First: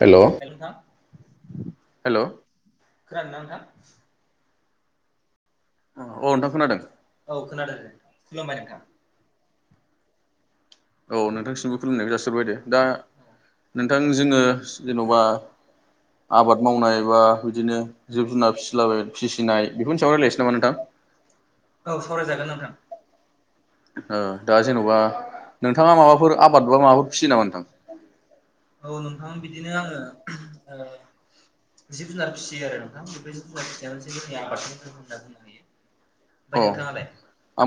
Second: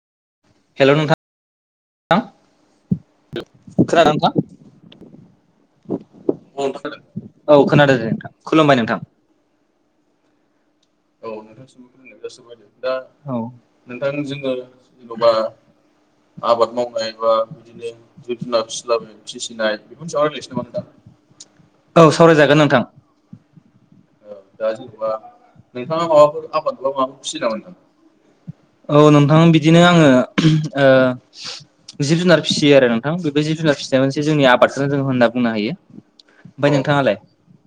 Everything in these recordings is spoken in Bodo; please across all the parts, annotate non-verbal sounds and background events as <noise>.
हेल' हेल' नोंथां हेल' नोंथां खोनादों नोंथां? औ नोंथां खोनादों औ औ खोनादों दे नोंथां खुलुमबाय नोंथां। औ नोंथांसिमबो खुलुमनायखौ जासिहरबाय दा औ नोंथां जोङो जेन'बा- आबाद मावनाय बा बिदिनो जिब-जुनार फिसिलाबाय फिसिनाय बेफोरनि सायाव रायलायसै नामा नोंथां औ सावरायजागोन नोंथां। ओ दा जेन'बा- नोंथाङा माबाफोर आबादखौ माबा खुसि नामा नोंथां? औ नोंथां बिदिनो आङो उम ओ- जिब-जुनार फिसियो आरो नोंथां बे जिब जुनार फिसिनाया मोनसे जोंनि आबादखौनो जों होनना बुंनो हायो। ओमफ्राय अ नोंथाङालाय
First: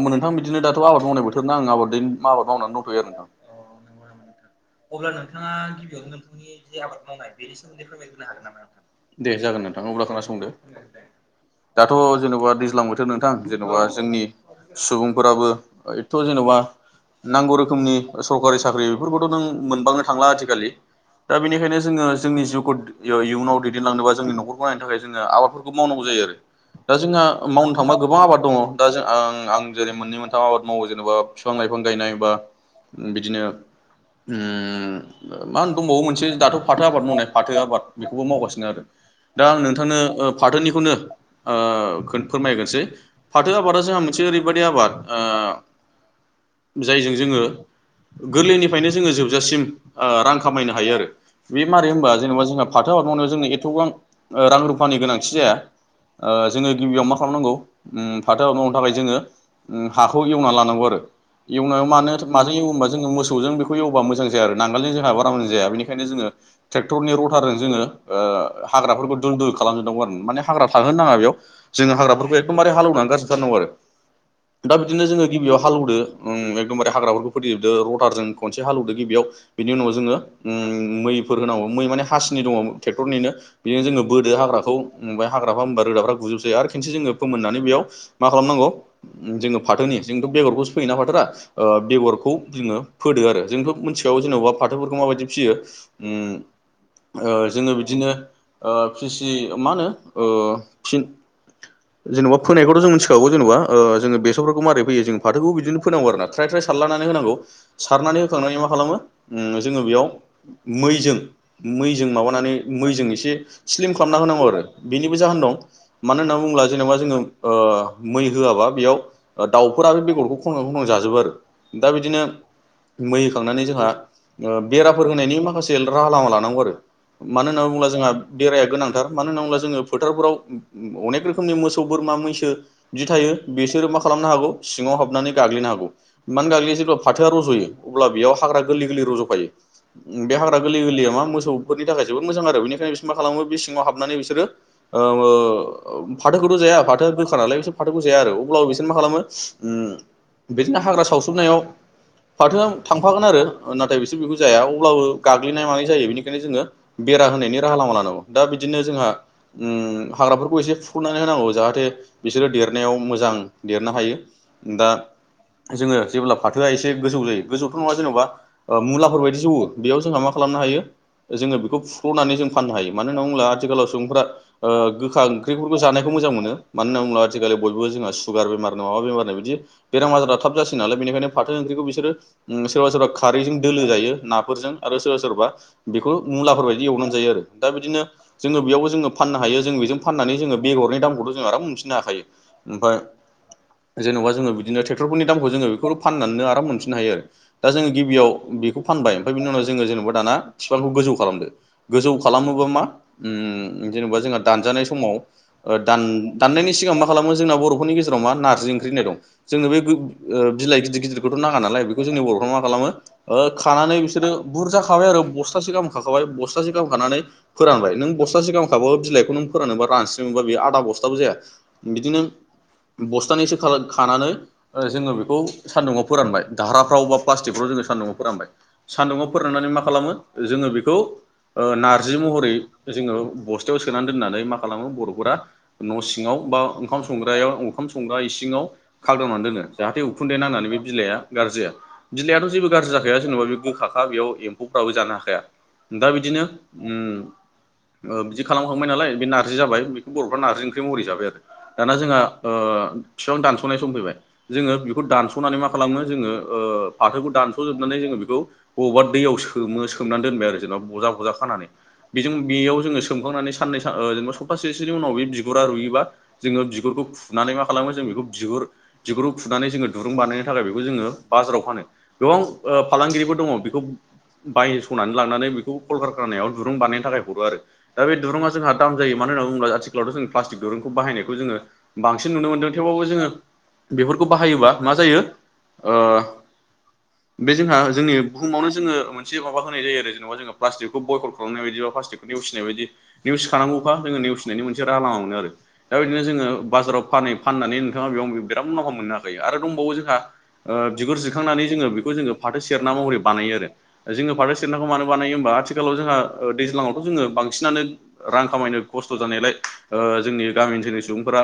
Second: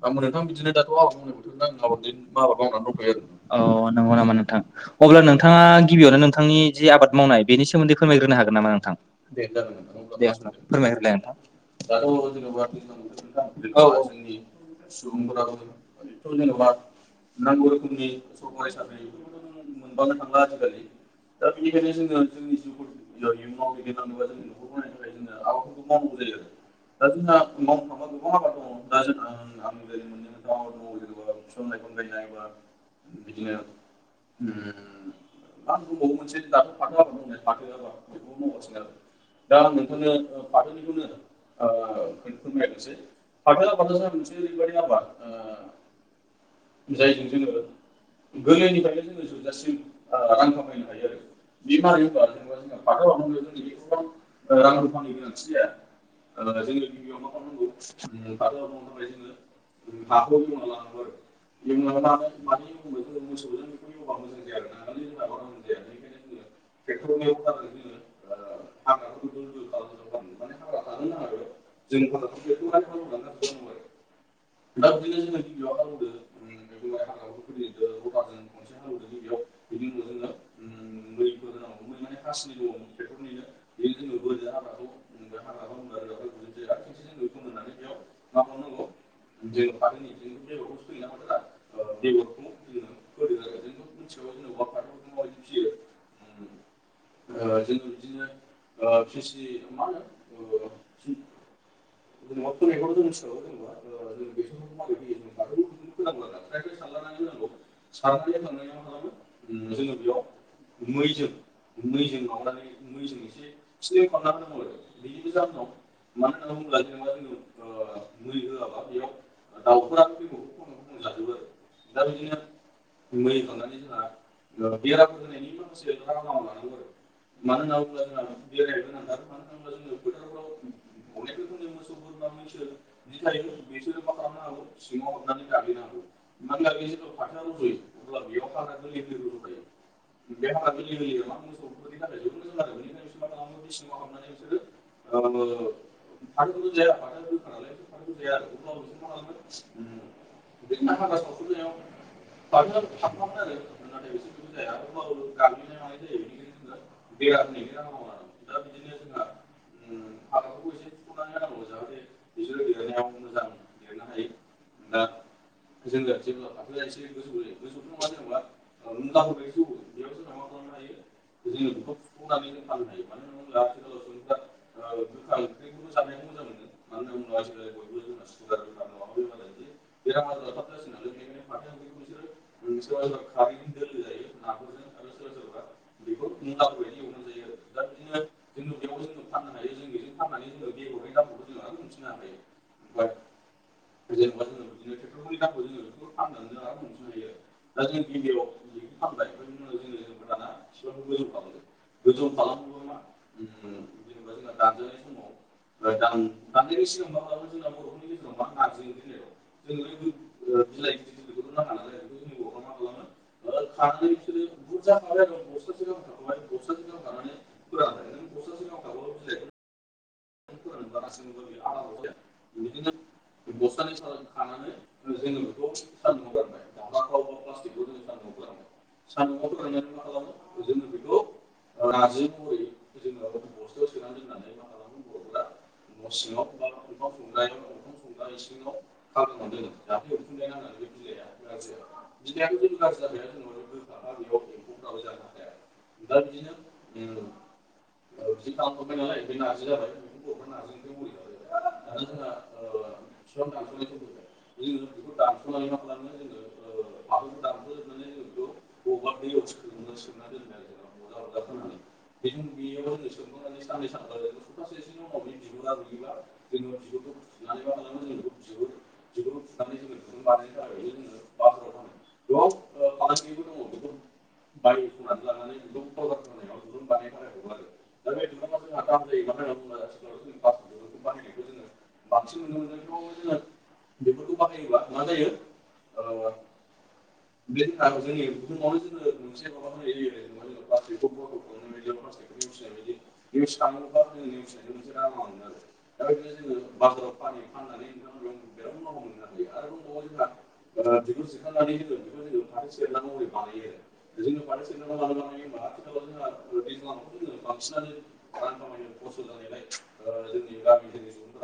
आंबो नोंथां बिदिनो दाथ' आबाद मावनाय बोथोरना आं आबादै मावनाय आबाद माब मावनानै दं। दंथ'यो औ आरो बे नोंथां औ नोंगौ नामा नोंथां अब्ला नोंथाङा गिबियावनो नोंथांनि जि आबाद मावनाय- एसे एनै फोरमायनो हागोन नामा नोंथां? दे जागोन नोंथां अब्ला खोनासंदो- दाथ' औ जेन'बा दैज्लां बोथोर नोंथां जेन'बा औ जोंनि सुबुंफोराबो थ जेन'बा नांगौ रोखोम सरकारि साख्रि बेफोरखौथ' नों मोनबांनो थांला आथिखालि- दा बेनिखायनो जोङो जोंनि जिउखौ इयु इयुनाव दैदेनलांनोबा जोंनि न'खरखौ नायनो थाखाय जोङो आबादफोरखौ बेखौ मावनांगौ जायो आरो। दा जोंहा मावनो थांबा गोबां आबाद दङ' दा जों आं आं जेरै मोन्नै मोनथाम आबाद मावो जेन'बा बिफां-लाइफां गायनाय बा बिदिनो ओम मा होन दंबावो मोनसे दाथ' फाथो आबाद मावनाय फाथो आबाद बेखौबो मावगासिनो आरो। दा आं नोंथांनो ओ फाथोनिखौनो ओ खोन फोरमायग्रोसै- फाथो आबादा जोंहा मोनसे ओरैबायादि आबाद ओ जायजों जोङो- गोरलैनिफ्रायनो जोङो जोबजासिम ओ रां खामायनो हायो आरो बे मारै होनबा जेनेबा जोंहा फाथो आबाद मावनायाव जोंनो एथ'बां ओ रां-रुफानि गोनांथि जाया। ओ जोङो गिबियाव मा खालामनांगौ उम फाथो आबाद मावनो थाखाय जोङो उम हाखौ एवना लानांगौ आरो एवनायाव मानो माजों एवो होनबा जोङो मोसौजों बेखौ एवोबा मोजां जाया आरो नांगोलजों जोंहा बारा मोजां जाया बेनिखायनो जोङो- टेक्टरनि रटारजों जोङो ओ हाग्राफोरखौ दुल-दुल खालामजुबनांगौ आरो माने हाग्रा थाहोनो नाङा बेयाव। जोङो हाग्राफोरखौ एखदमबारे हालेवनानै गारसोथारनांगौ आरो दा बिदिनो जोङो गिबियाव हालौदो उम एखदमबारे हाग्राफोरखौ फोथैजोबदो रटारजों खनसे हालौदो गिबियाव बिनि उनाव जोङो उम मैफोर होनांगौ मै माने हासिनि दङ' टेक्टरनिनो बेयो जोंनो बोदो हाग्राखौ ओमफ्राय हाग्राफ्रा होमबा रोदाफ्रा गुजोबसै आरो खेनसे जोङो फोमोननानै बेयाव मा खालामनांगौ उम जोङो फाथोनि जोंथ' बेगरखौसो फैयोना फाथोरा। ओ बेगरखौ जोङो फोदो आरो जोंथ' मोनथिखागौ जेन'बा फाथोफोरखौ माबायदि फियो उम ओ जोङो बिदिनो ओ फिसि माहोनो ओ फिन जेन'बा फोनायखौथ' जों मिन्थिखागौ जेन'बा ओ ओङो बेसरफोरखौ मारै फैयो जों फाथोखौबो बिदिनो फोनांगौ आरोना। फ्राय सारलानानै होनांगौ सारनानै होखांनानै मा खालामो उम जोङो बेयाव मैजों मैजों माबानानै मैजों एसे स्लिम खालामना होनांगौ बेनिबो जाहोन दं मानो होनना बुङोब्ला जेनेबा जोङो मै ओ होआबा बेयाव दाउफोरा बेगरखौ खनखां खनखां जाजोबो आरो दा बिदिनो मै होखांनानै जोंहा ओ बेराफोर होनायनि माखासे राहा लामा लानांगौ आरो। मानो होनना बुङोब्ला जोंहा बेरायाया गोनांथार मानो होनना बुङोब्ला जोङो फोथारफोराव अनेक रोखोमनि मोसौ बोरमा मैसो जि थायो बिसोरो मा खालामनो हागौ सिङाव हाबनानै गाग्लिनो हागौ। मानो गाग्लियो जेब्ला फाथोआ रज'यो अब्ला बेयाव हाग्रा गोरलै गोरलै रज'फायो बे हाग्रा गोरलै गोरलैया मा मोसौ फोरनि थाखाय जोबोद मोजां आरो बेनिखायनो बिसोरो मा खालामो बे सिङाव हाबनानै बिसोरो ओ औ फाथोखौथ' जाया फाथो गोखा नालाय बिसोर फाथोखौ जाया आरो अब्लाबो बिसोर मा खालामो <unintelligible> सावसोमनायाव। फाथोआ थांफागोन आरो नाथाय बिसोर बेखौ जाया अब्लाबो गाग्लिनाय मानाय जायो बेनिखायनो जोङो बेरा होनायनि राहा लामा लानांगौ दा बिदिनो जोंहा उम हाग्राफोरखौ एसे फुनानै होनांगौ जाहाथे बिसोरो देरनायाव मोजां देरनो हायो दा जोङो जेब्ला फाथोआ एसे गोजौ जायो गोजौथ' नङा जेनेबा ओ मुलाफोर बायदि जौवो बेयाव जोंहा मा खालामनो हायो। जोङो बेखौ फुख्ल'नानै जों फाननो हायो मानो होनना बुङोब्ला आथिखालाव सुबुंफ्रा ओ ओंख्रिफोरखौ जानायखौ मोजां मोनो। मानो होनना बुङोब्ला आथिखालै बयबो जोंहा सुगार बेमार माबा बेमार बिदि बेराम आजाराथ' थिनालाय बेनिखायनो फाथो ओंख्रिखौ बिसोरो उम सोरबा सोरबा खारैजों दोलो जायो नाफोरजों आरो सोरबा सोरबा बेखौ मुलाफोर बायदि एवनानै जायो आरो दा बिदिनो जोङो बेयावबो जोङो फाननो हायो जों बेजों फाननानै जोङो बेगरनि दामखौथ' जों आराम मोनफिननो हाखायो। ओमफाय जेन'बा जोङो बिदिनो टेक फुनि दामखौ जोङो बेखौ फाननानै आराम मोनफिननो हायो आरो दा जोङो गिबियाव बेखौ फानबाय ओमफाय बिनि उनाव जोङो जेन'बा दाना फिफांखौ गोजौ खालामदो गोजौ खालामोबा मा उम जेन'बा जोंहा दानजानाय समाव ओ दान-दाननायनि सिगां मा खालामो जोंना बर'फोरनि गेजेराव मा नारजि ओंख्रि होननाय दं जोंनो बै ओ बिलाइ गिदिर गिदिरखौथ' नाङा नालाय बेखौ जोंनि बर'फ्रा मा खालामो। ओ खानानै बिसोरो बुरजा खाबाय आरो बस्थासे गाहाम खाखाबाय बस्थासे गाहाम खानानै फोरानबाय नों बस्थासे गाहामखाबो बिलाइखौ नों फोरानोबा रान दोंबा बेयो आदा बस्थाबो जाया बिदिनो बस्थानैसो खाला खानानै ओ जोङो बेखौ सान्दुुंआव फोरानबाय दाराफ्राव बा प्लास्टिकफ्राव जोङो सान्दुङाव फोरानबाय। सान्दुङाव फोराननानै मा खालामो जोङो बेखौ ओ नार्जि महरै जोङो बस्थायाव सोनानै दोननानै मा खालामो बर'फोरा न' सिङाव बा ओंखाम संग्रायाव ओंखाम संग्रा इसिङाव खादावनानै दोनो। जाहाथे उखुन्दै नांनानै बे बिलाइया गारजि जाया। बिलाइआथ' जेबो गारजि जाखाया जेन'बा बे गखाखा बेयाव एम्फौफ्राबो जानो हाखाया। दा बिदिनो उम ओ बिदि खालामखांबाय नालाय बे नारजि जाबाय बेखौ बर'फ्रा नारजि ओंख्रि महरै जाबाय आरो दाना जोंहा ओ फिफां दानस'नाय सम फैबाय। जोङो बेखौ दानस'नानै मा खालामो जोङो ओ फाथोखौ दानस'जोबनानै जोङो बेखौ बबावबा दैयाव सोमो सोमनानै दोनबाय आरो जेनेबा बजा बजा खानानै। बेजों बेयाव जोङो सोमखांनानै सान्नै सा ओ सप्तासे सोनि उनाव बे बिगुरा रुयोबा जोङो बिगुरखौ खुनानै मा खालामो जों बेखौ बिगुर बिगुरखौ खुनानै जोङो दुरुं बानायनो थाखाय बेखौ जोङो बाजाराव फानो। गोबां फालांगिरिफोर दङ बेखौ बायस'नानै लांनानै बेखौ कलखारखानायाव दुरुं बानायनो थाखाय हगारो। दा बे दुरुङा जोंहा दाम जायो मानो होनना बुङोब्ला स्कुलावथ' जों प्लास्टिक दुरुंखौ बाहायनायखौ जोङो बांसिन नुनो मोन्दों थेवबाबो जोङो बेफोरखौ बाहायोबा मा जायो ओ बे जोंहा जोंनि बुहुमावनो जोङो मोनसे माबा होनाय जायो आरो जेनबा जोङो प्लास्टिकखौ बयकत खालामनाय बायदिबा प्लास्टिक नेवसिनाय बायदि नेवसि खानांगौखा जोंङो नेवसिनायनि मोनसे राहालामा मोनो आरो दा बिदिनो जोङो बाजाराव फानै फाननानै नोंथाङा बेयाव <unintelligible> मुलाम्फा मोननो हाखायो आरो दंबावो जोंहा बिगुर जिरखांनानै जोङो बेखौ जोङो फाथो सेरना महरै बानायो आरो। जोङो फाथो सेटनाखौ मानो बानायो होमबा आथिखालाव जोंहा दैज्लांङावथ' जोङो बांसिनानो रां खामायनो खस्थ' जानायलाय ओ जोंनि गामि ओनसोलनि सुबुंफोरा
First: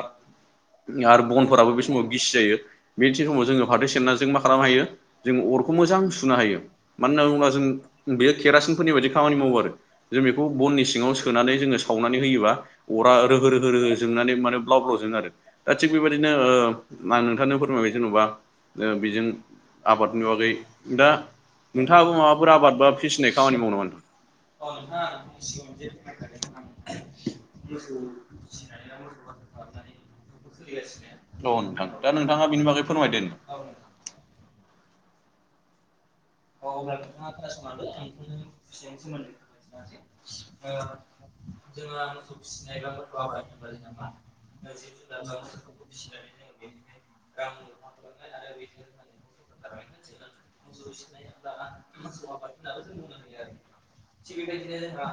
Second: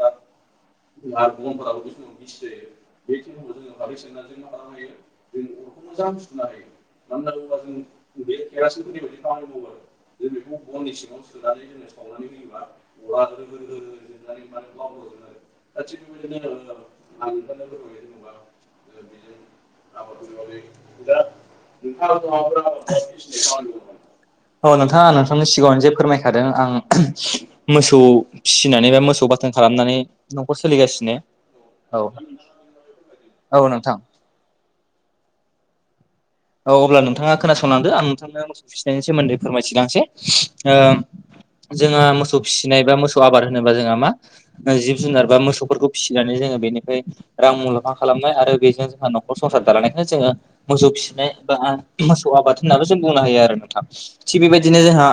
आरो बनफोराबो बे समाव गिसि जायो बे थि समाव जोङो फाथो सेरना जों मा खालामनो हायो जों अरखौ मोजां सुनो हायो। मानो होनना बुङोब्ला जों बेयो केरासिनफोरनि बायदि खामानि मावो आरो जों बेखौ बननि सिङाव सोनानै जोङो खावनानै होयोबा अरा रोहो रोहो रोहो जोंनानै मानो ब्लाव ब्लाव जोङो आरो दा थिग बेबायदिनो ओ मा नोंथांनो फोरमायबाय जेन'बा ओ बेजों आबादनि बागै दा नोंथाङाबो माबाफोर आबाद बा फिसिनाय खामानि मावो नामा नोंथां? औ नोंथां आं नोंथांनि सिगाङावनो जे फोरमायखादों आं मोसौ फिसिनानै बा मोसौ बाथोन खालामनानै न'खर सोलिगासिनो। औ नोंथां दा नोंथाङा बिनि बागै फोरमायदो। औ नोंथां। औ अब्ला नोंथाङा खोनासंलांदो आं नोंथांनो मोसौ फिसिनायनि सोमोन्दै फोरमायथिलांसै। जोंहा मोसौ फिसिनाय बा मोसौ आबाद होनोबा जोंहा मा जिब जुनार बा मोसौफोरखौ फिसिनानै जोङो बेनि बे रां मुलाम्फा खालामनाय आरो बेजों जोंहा न'खर संसार दालांनायखौनो जोङो मोसौ फिसिनाय बा आं मोसौ आबाद होननाबो जों बुंनो हायो आरो नोंथां थिग बेबायदिनो जोंहा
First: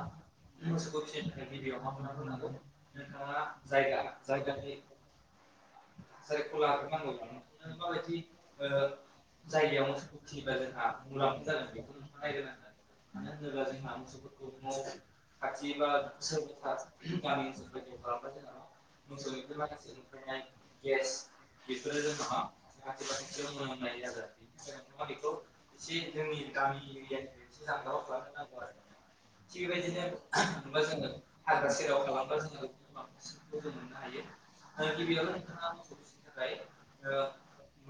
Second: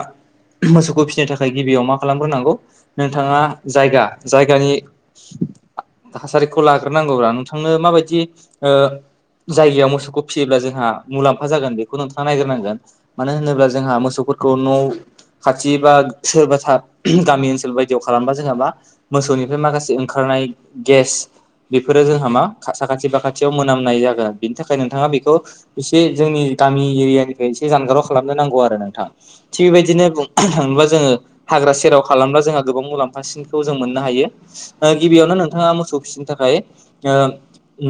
मोसौखौ फिनो थाखाय गिबियाव मा खालामग्रोनांगौ नोंथाङा जायगा जायगानि थासारिखौ लाग्रोनांगौब्रा नोंथांनो माबायदि ओ जायगायाव मोसौखौ फिसियोब्ला जोंहा मुलामफा जागोन बेखौ नोंथाङा नायग्रोनांगोन मानो होनोब्ला जोंहा मोसौफोरखौ न' खाथि बा सोरबाथा गामि ओनसोल बायदियाव खालामबा जोंहा मा मोसौनिफ्राय माखासे ओंखारनाय गेस बेफोरो जोंहा मा साखाथि फाखाथियाव मोनामनाय जागोन बिनि थाखाय नोंथाङा बेखौ इसे जोंनि गामि एरियानिफ्राय एसे जानगाराव खालामनो नांगौ आरो नोंथां थिग बेबायदिनो बुं थांङोब्ला जोङो हाग्रा सेराव खालामब्ला जोंहा गोबां मुलाम्फासिनखौ जों मोननो हायो। ओ गिबियावनो नोंथाङा मोसौ फिसिनो थाखाय ओ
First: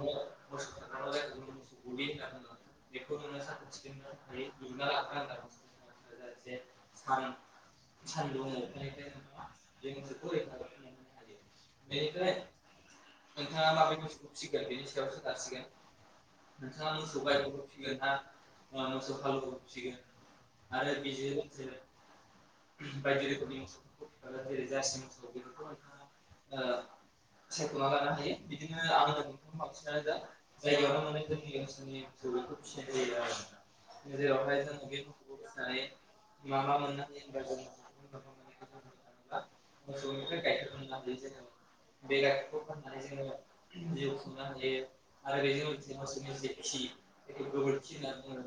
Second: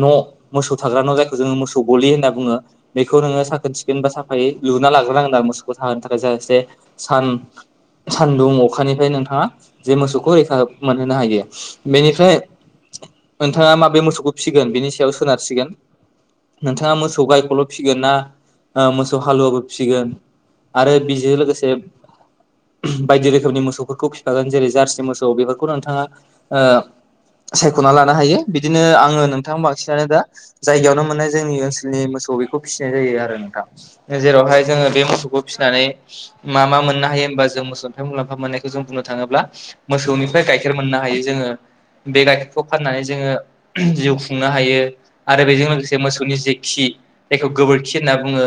न' मोसौ थाग्रा न' जायखौ जोङो मोसौ गलि होनना बुङो। बेखौ नोङो साखोन सिखोन बा साफायै लुना लाग्रोनांगोन आरो मोसौखौ थाहोनो थाखाय जाएसे सान सान्दुं अखानिफ्राय नोंथाङा जे मोसौखौ रैखा मोनहोनो हायो बेनिफ्राय नोंथाङा माबे मोसौखौ फिसिगोन बेनि सायाव सोनारसिगोन नोंथाङा मोसौ गायखौल' फिसिगोन ना ओ मोसौ हालुवाबो फिसिगोन आरो बेजों लोगोसे बायदि रोखोमनि मोसौफोरखौ फिफागोन जेरै जार्सि मोसौ बेफोरखौ नोंथाङा ओ सायख'ना लानो हायो बिदिनो आङो नोंथां बांसिनानो दा जायगायावनो मोननाय जोंनि ओनसोलनि मोसौ बे खौ फिसिनाय जायो आरो नोंथां जेरावहाय जोङो बे मोसौखौ फिसिनानै मा मा मोननो हायो होनबा जों मोसौ मुलाम्फा मोननायखौ जों बुंनो थाङोब्ला मोसौनिफ्राय गाइखेर मोननो हायो जोङो। बे गाइखेरखौ फाननानै जोङो जिउ खुंनो हायो आरो बेजों लोगोसे मोसौनि जे खि जायखौ गोबोरखि होनना बुङो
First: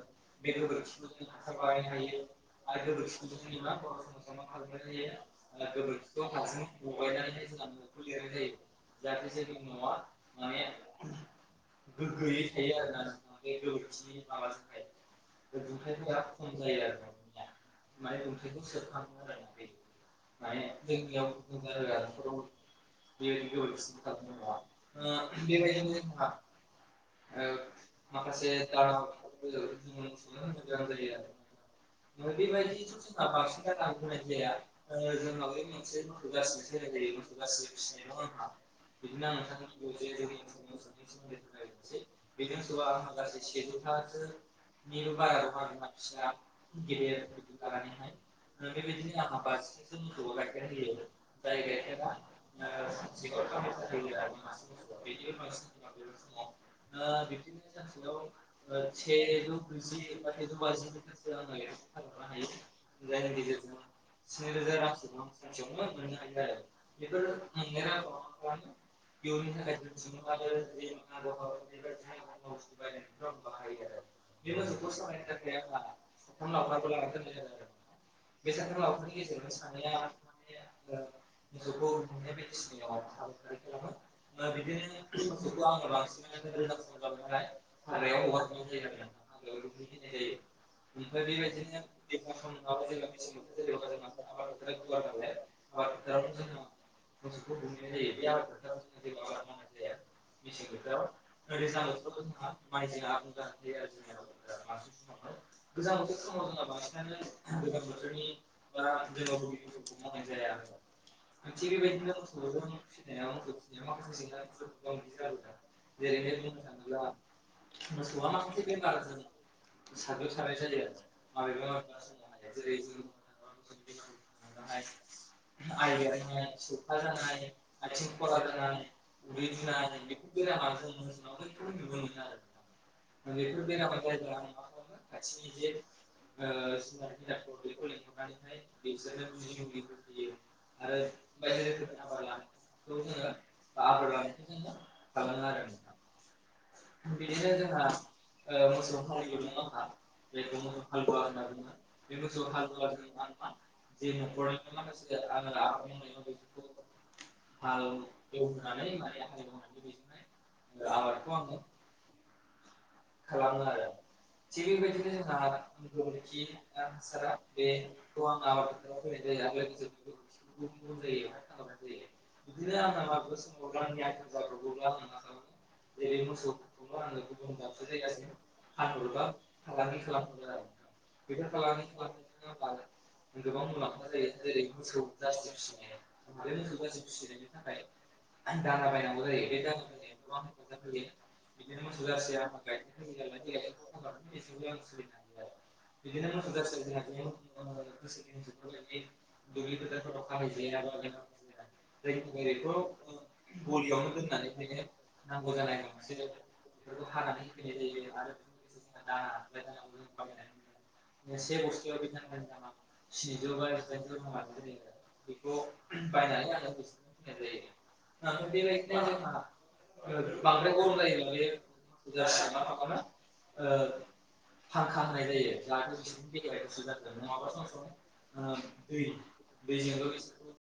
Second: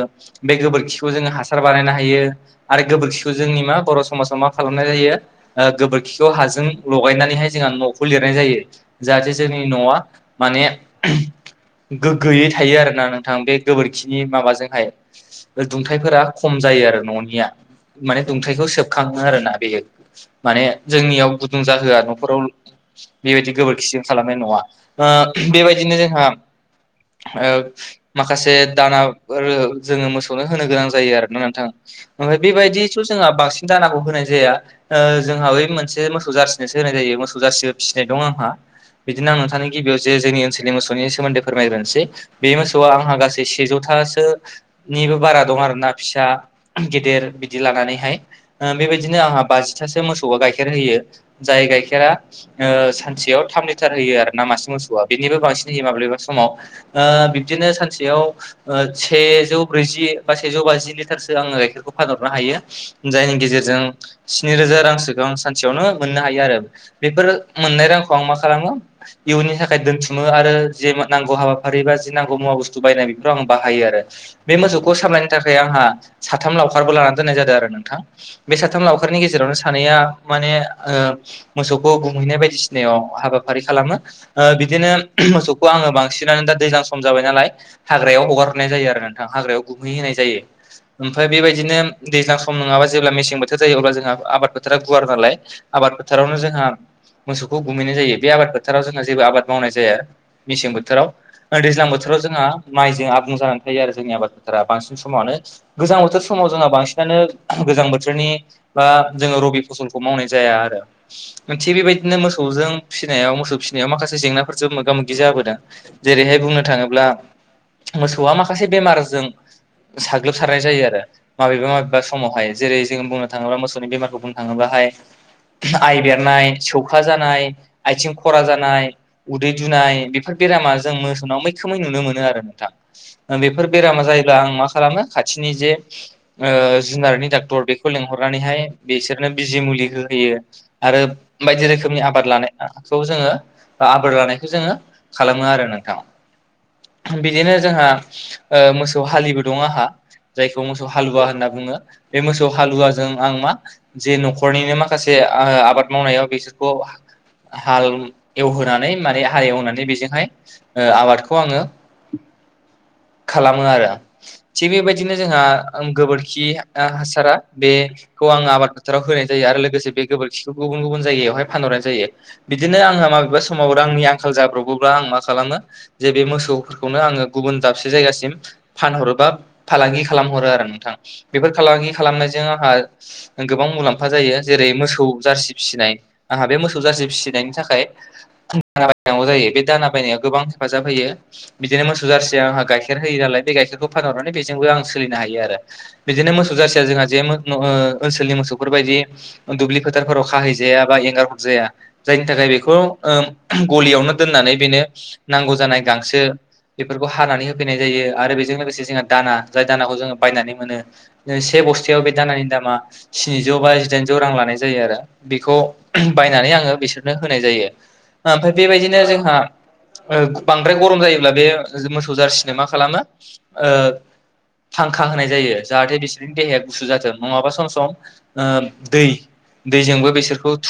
बे गोबोरखिखौ जोङो हासार बानायनो हायो आरो गोबोरखिखौ जोंनि मा बर' स समाजाव मा खालामनाय जायो ओ गोबोरखिखौ हाजों लगायनानैहाय जोंहा न'खौ लिरनाय जायो। जाहाथे जोंनि न'आ माने गोग्गोयै थायो आरोना नोंथां बे गोबोरखिनि माबाजोंहाय दुंथाइफोरा खम जायो आरो न'निया। माने दुंथाइखौ सोबखाङो आरो ना बेयो माने जोंनियाव गुदुं जाहोआ न'खराव बेबायदि गोबोरखिजों खालामनाय न'वा ओ बेबायदिनो जोंहा ओ माखासे दाना <unintelligible> जोङो मोसौनो होनो गोनां जायो आरोना नोंथां ओमफ्राय बेबायदिथ' जोंहा बांसिन दानाखौ होनाय जाया ओ जोंहा बै मोनसे मोसौ जारसि सो होनाय जायो मोसौ जारसिबो फिसिनाय दं आंहा बिदिनो आं नोंथांनो गिबियाव जे जोंनि ओनसोलनि मोसौनि सोमोन्दै फोरमायग्रोनोसै बे मोसौआ आंहा गासै सेजौथासोनिबो बारा दं आरोना फिसा गेदेर बिदि लानानैहाय ओ बेबायदिनो आंहा बाजिथासो मोसौआ गाइखेर होयो जाय गाइखेरा ओ सानसेयाव थाम लिटार होयो आरो ना मासे मोसौआ बेनिबो बांसिन होयो माब्लाबा समाव ओ बिबदिनो सा सेयाव ओ सेजौ ब्रैजि बा सेजौ बाजि लिटारसो आङो गाइखेरखौ फानहरनो हायो जायनि गेजेरजों स्नि रोजा रांसोखौ आं सानसेयावनो मोननो हायो आरो बेफोरो मोननाय रांखौ आं मा खालामो इयुननि थाखाय दोनथुमो आरो जे नांगौ हाबाफारि बा जे नांगौ मुवा बुसथु बायनाय बेफोराव आं बाहायो आरो बे मोसौखौ सामलायनो थाखाय आंहा साथाम लावखारबो लानानै दोननाय जादों आरो नोंथां बे साथाम लावखारनि गेजेरावनो सानैया माने ओ मोसौखौ गुमहैनाय बायदिसिना आयदायाव हाबाफारि खालामो ओ बिदिनो मोसौखौ आङो बांसिन <unintelligible> हाग्रायाव हगारहरनाय जायो आरो नोंथां हाग्रायाव गुमहै होनाय जायो ओमफ्राय बेबायदिनो दैज्लां सम नङाबा जेब्ला मेसें बोथोर जायो अब्ला जोंहा आबाद बोथोरा गुवार नालाय आबाद फोथारावनो जोंहा मोसौखौ गुमहैनाय जायो बे आबाद फोथाराव जोंहा जेबो आबाद मावनाय जाया मेसें बोथोराव देज्लां बोथोराव जों जोंहा माइजों आबुं जानानै थायो आरो जोंनि आबाद फोथारा बांसिन समावनो गोजां बोथोर समाव जोंहा बांसिनानो गोजां बोथोरनि बा जोङो रबि फसलखौ मावनाय जाया आरो थिग बेबायदिनो मोसौजों फिसिनायाव मोसौ फिसिनायाव माखासे जेंनाफोरजों मोगा मोगि जाबोदों जेरैहाय बुंनो थाङोब्ला मोसौआ माखासे बेमारजों साग्लोबसारनाय जायो आरो माबेबा माबेबा समावहाय जेरै जोङो बुंनो थाङोब्ला मोसौनि बेमारखौ बुं थाङोबा हाय। आइ बेरनाय, सौखा जानाय, आथिं खरा जानाय, उदै दुनाय बे फोर बेरामा जों मोसौनाव मैखोमै नुनो मोन नो आरो नोंथां बेफोर बेरामा जायोब्ला आं मा खालामो खाथिनि जे ओ जुनारनि डाक्टर बेखौ लेंहरनानैहाय बिसोरनो बिजि मुलि होहोयो। आरो बायदि रोखोमनि आबोर लानायखौ जोङो आबोर लानायखौ जोङो खालामो आरो नोंथां। बिदिनो जोंहा ओ मोसौ हालिबो दं आहा। जायखौ मोसौ हालुवा होनना बुङो बे मोसौ हालुवाजों आं मा जे न'खरनिनो माखा खासे आ-आबाद मावनायाव बिसोरखौ हाल एवहोनानै माने हाल एवनानै बेजोंहाय ओ आबादखौ आङो <inaudible> <inaudible> खालामो आरो। थिग बेबायदिनो जोंहा गोबोरखि ओ हासारा बे खौ आंङो आबाद फोथाराव होनाय जायो आरो लोगोसे बे गोबोरखिखौ गुबुन गुबुन जायगायावहाय फानहरनाय जायो। बिदिनो आंहा माबेबा समाव आंनि आंखाल जाब्र'बोब्ला आं मा खालामो जे बे मोसौ खौनो आङो गुबन दाब से जायगासिम फानहरोबा फालांगि खालामहरो आरो नोंथां। बेफोर फालांगि खालामनायजों आंहा गोबां मुलाम्फा जायो। जेरै- मोसौ जारसि फिसिनाय। आंहा बे मोसौ जारसि फिसिनायनि थाखाय दाना बायनांगौ जायो बे दाना बायनायाव गोबां हेफाजाब होयो बिदिनो मोसौ जारसिया आंहा गाइखेर होयो नालाय बे गाइखेरखौ फानहरनानै बेजोंबो आं सोलिनो हायो आरो। बिदिनो मोसौ जारसिया जोंहा जे मो न ओ ओनसोलनि मोसौफोर बायदि दुब्लि फोथारफोराव खाहैजाया बा एंगार हरजाया। जायनि थाखाय बेखौ ओ गलियावनो दोननानै बेनो नांगौ जानाय गांसो बेफोरखौ हानानै होफैनाय जायो आरो बेजों लोगोसे जोंहा दाना जाय दानाखौ जोङो बायनानै मोनो। से बस्थायाव बे दानानि दामा स्निजौ बा जिदाइनजौ रां लानाय जायो आरो। बेखौ ओहोम बायनानै आङो बिसोरनो होनाय जायो। ओ ओमफ्राय बेबायदिनो जोंहा ओ बांद्राय गरम जायोब्ला बे मोसौ जाारसिनो मा खालामो ओ थांखां होनाय जायो। जाहाथे बिसोरनि देहाया गुसु जाथों नङाबा सम सम ओ दै दैजोंबो बिसोरखौ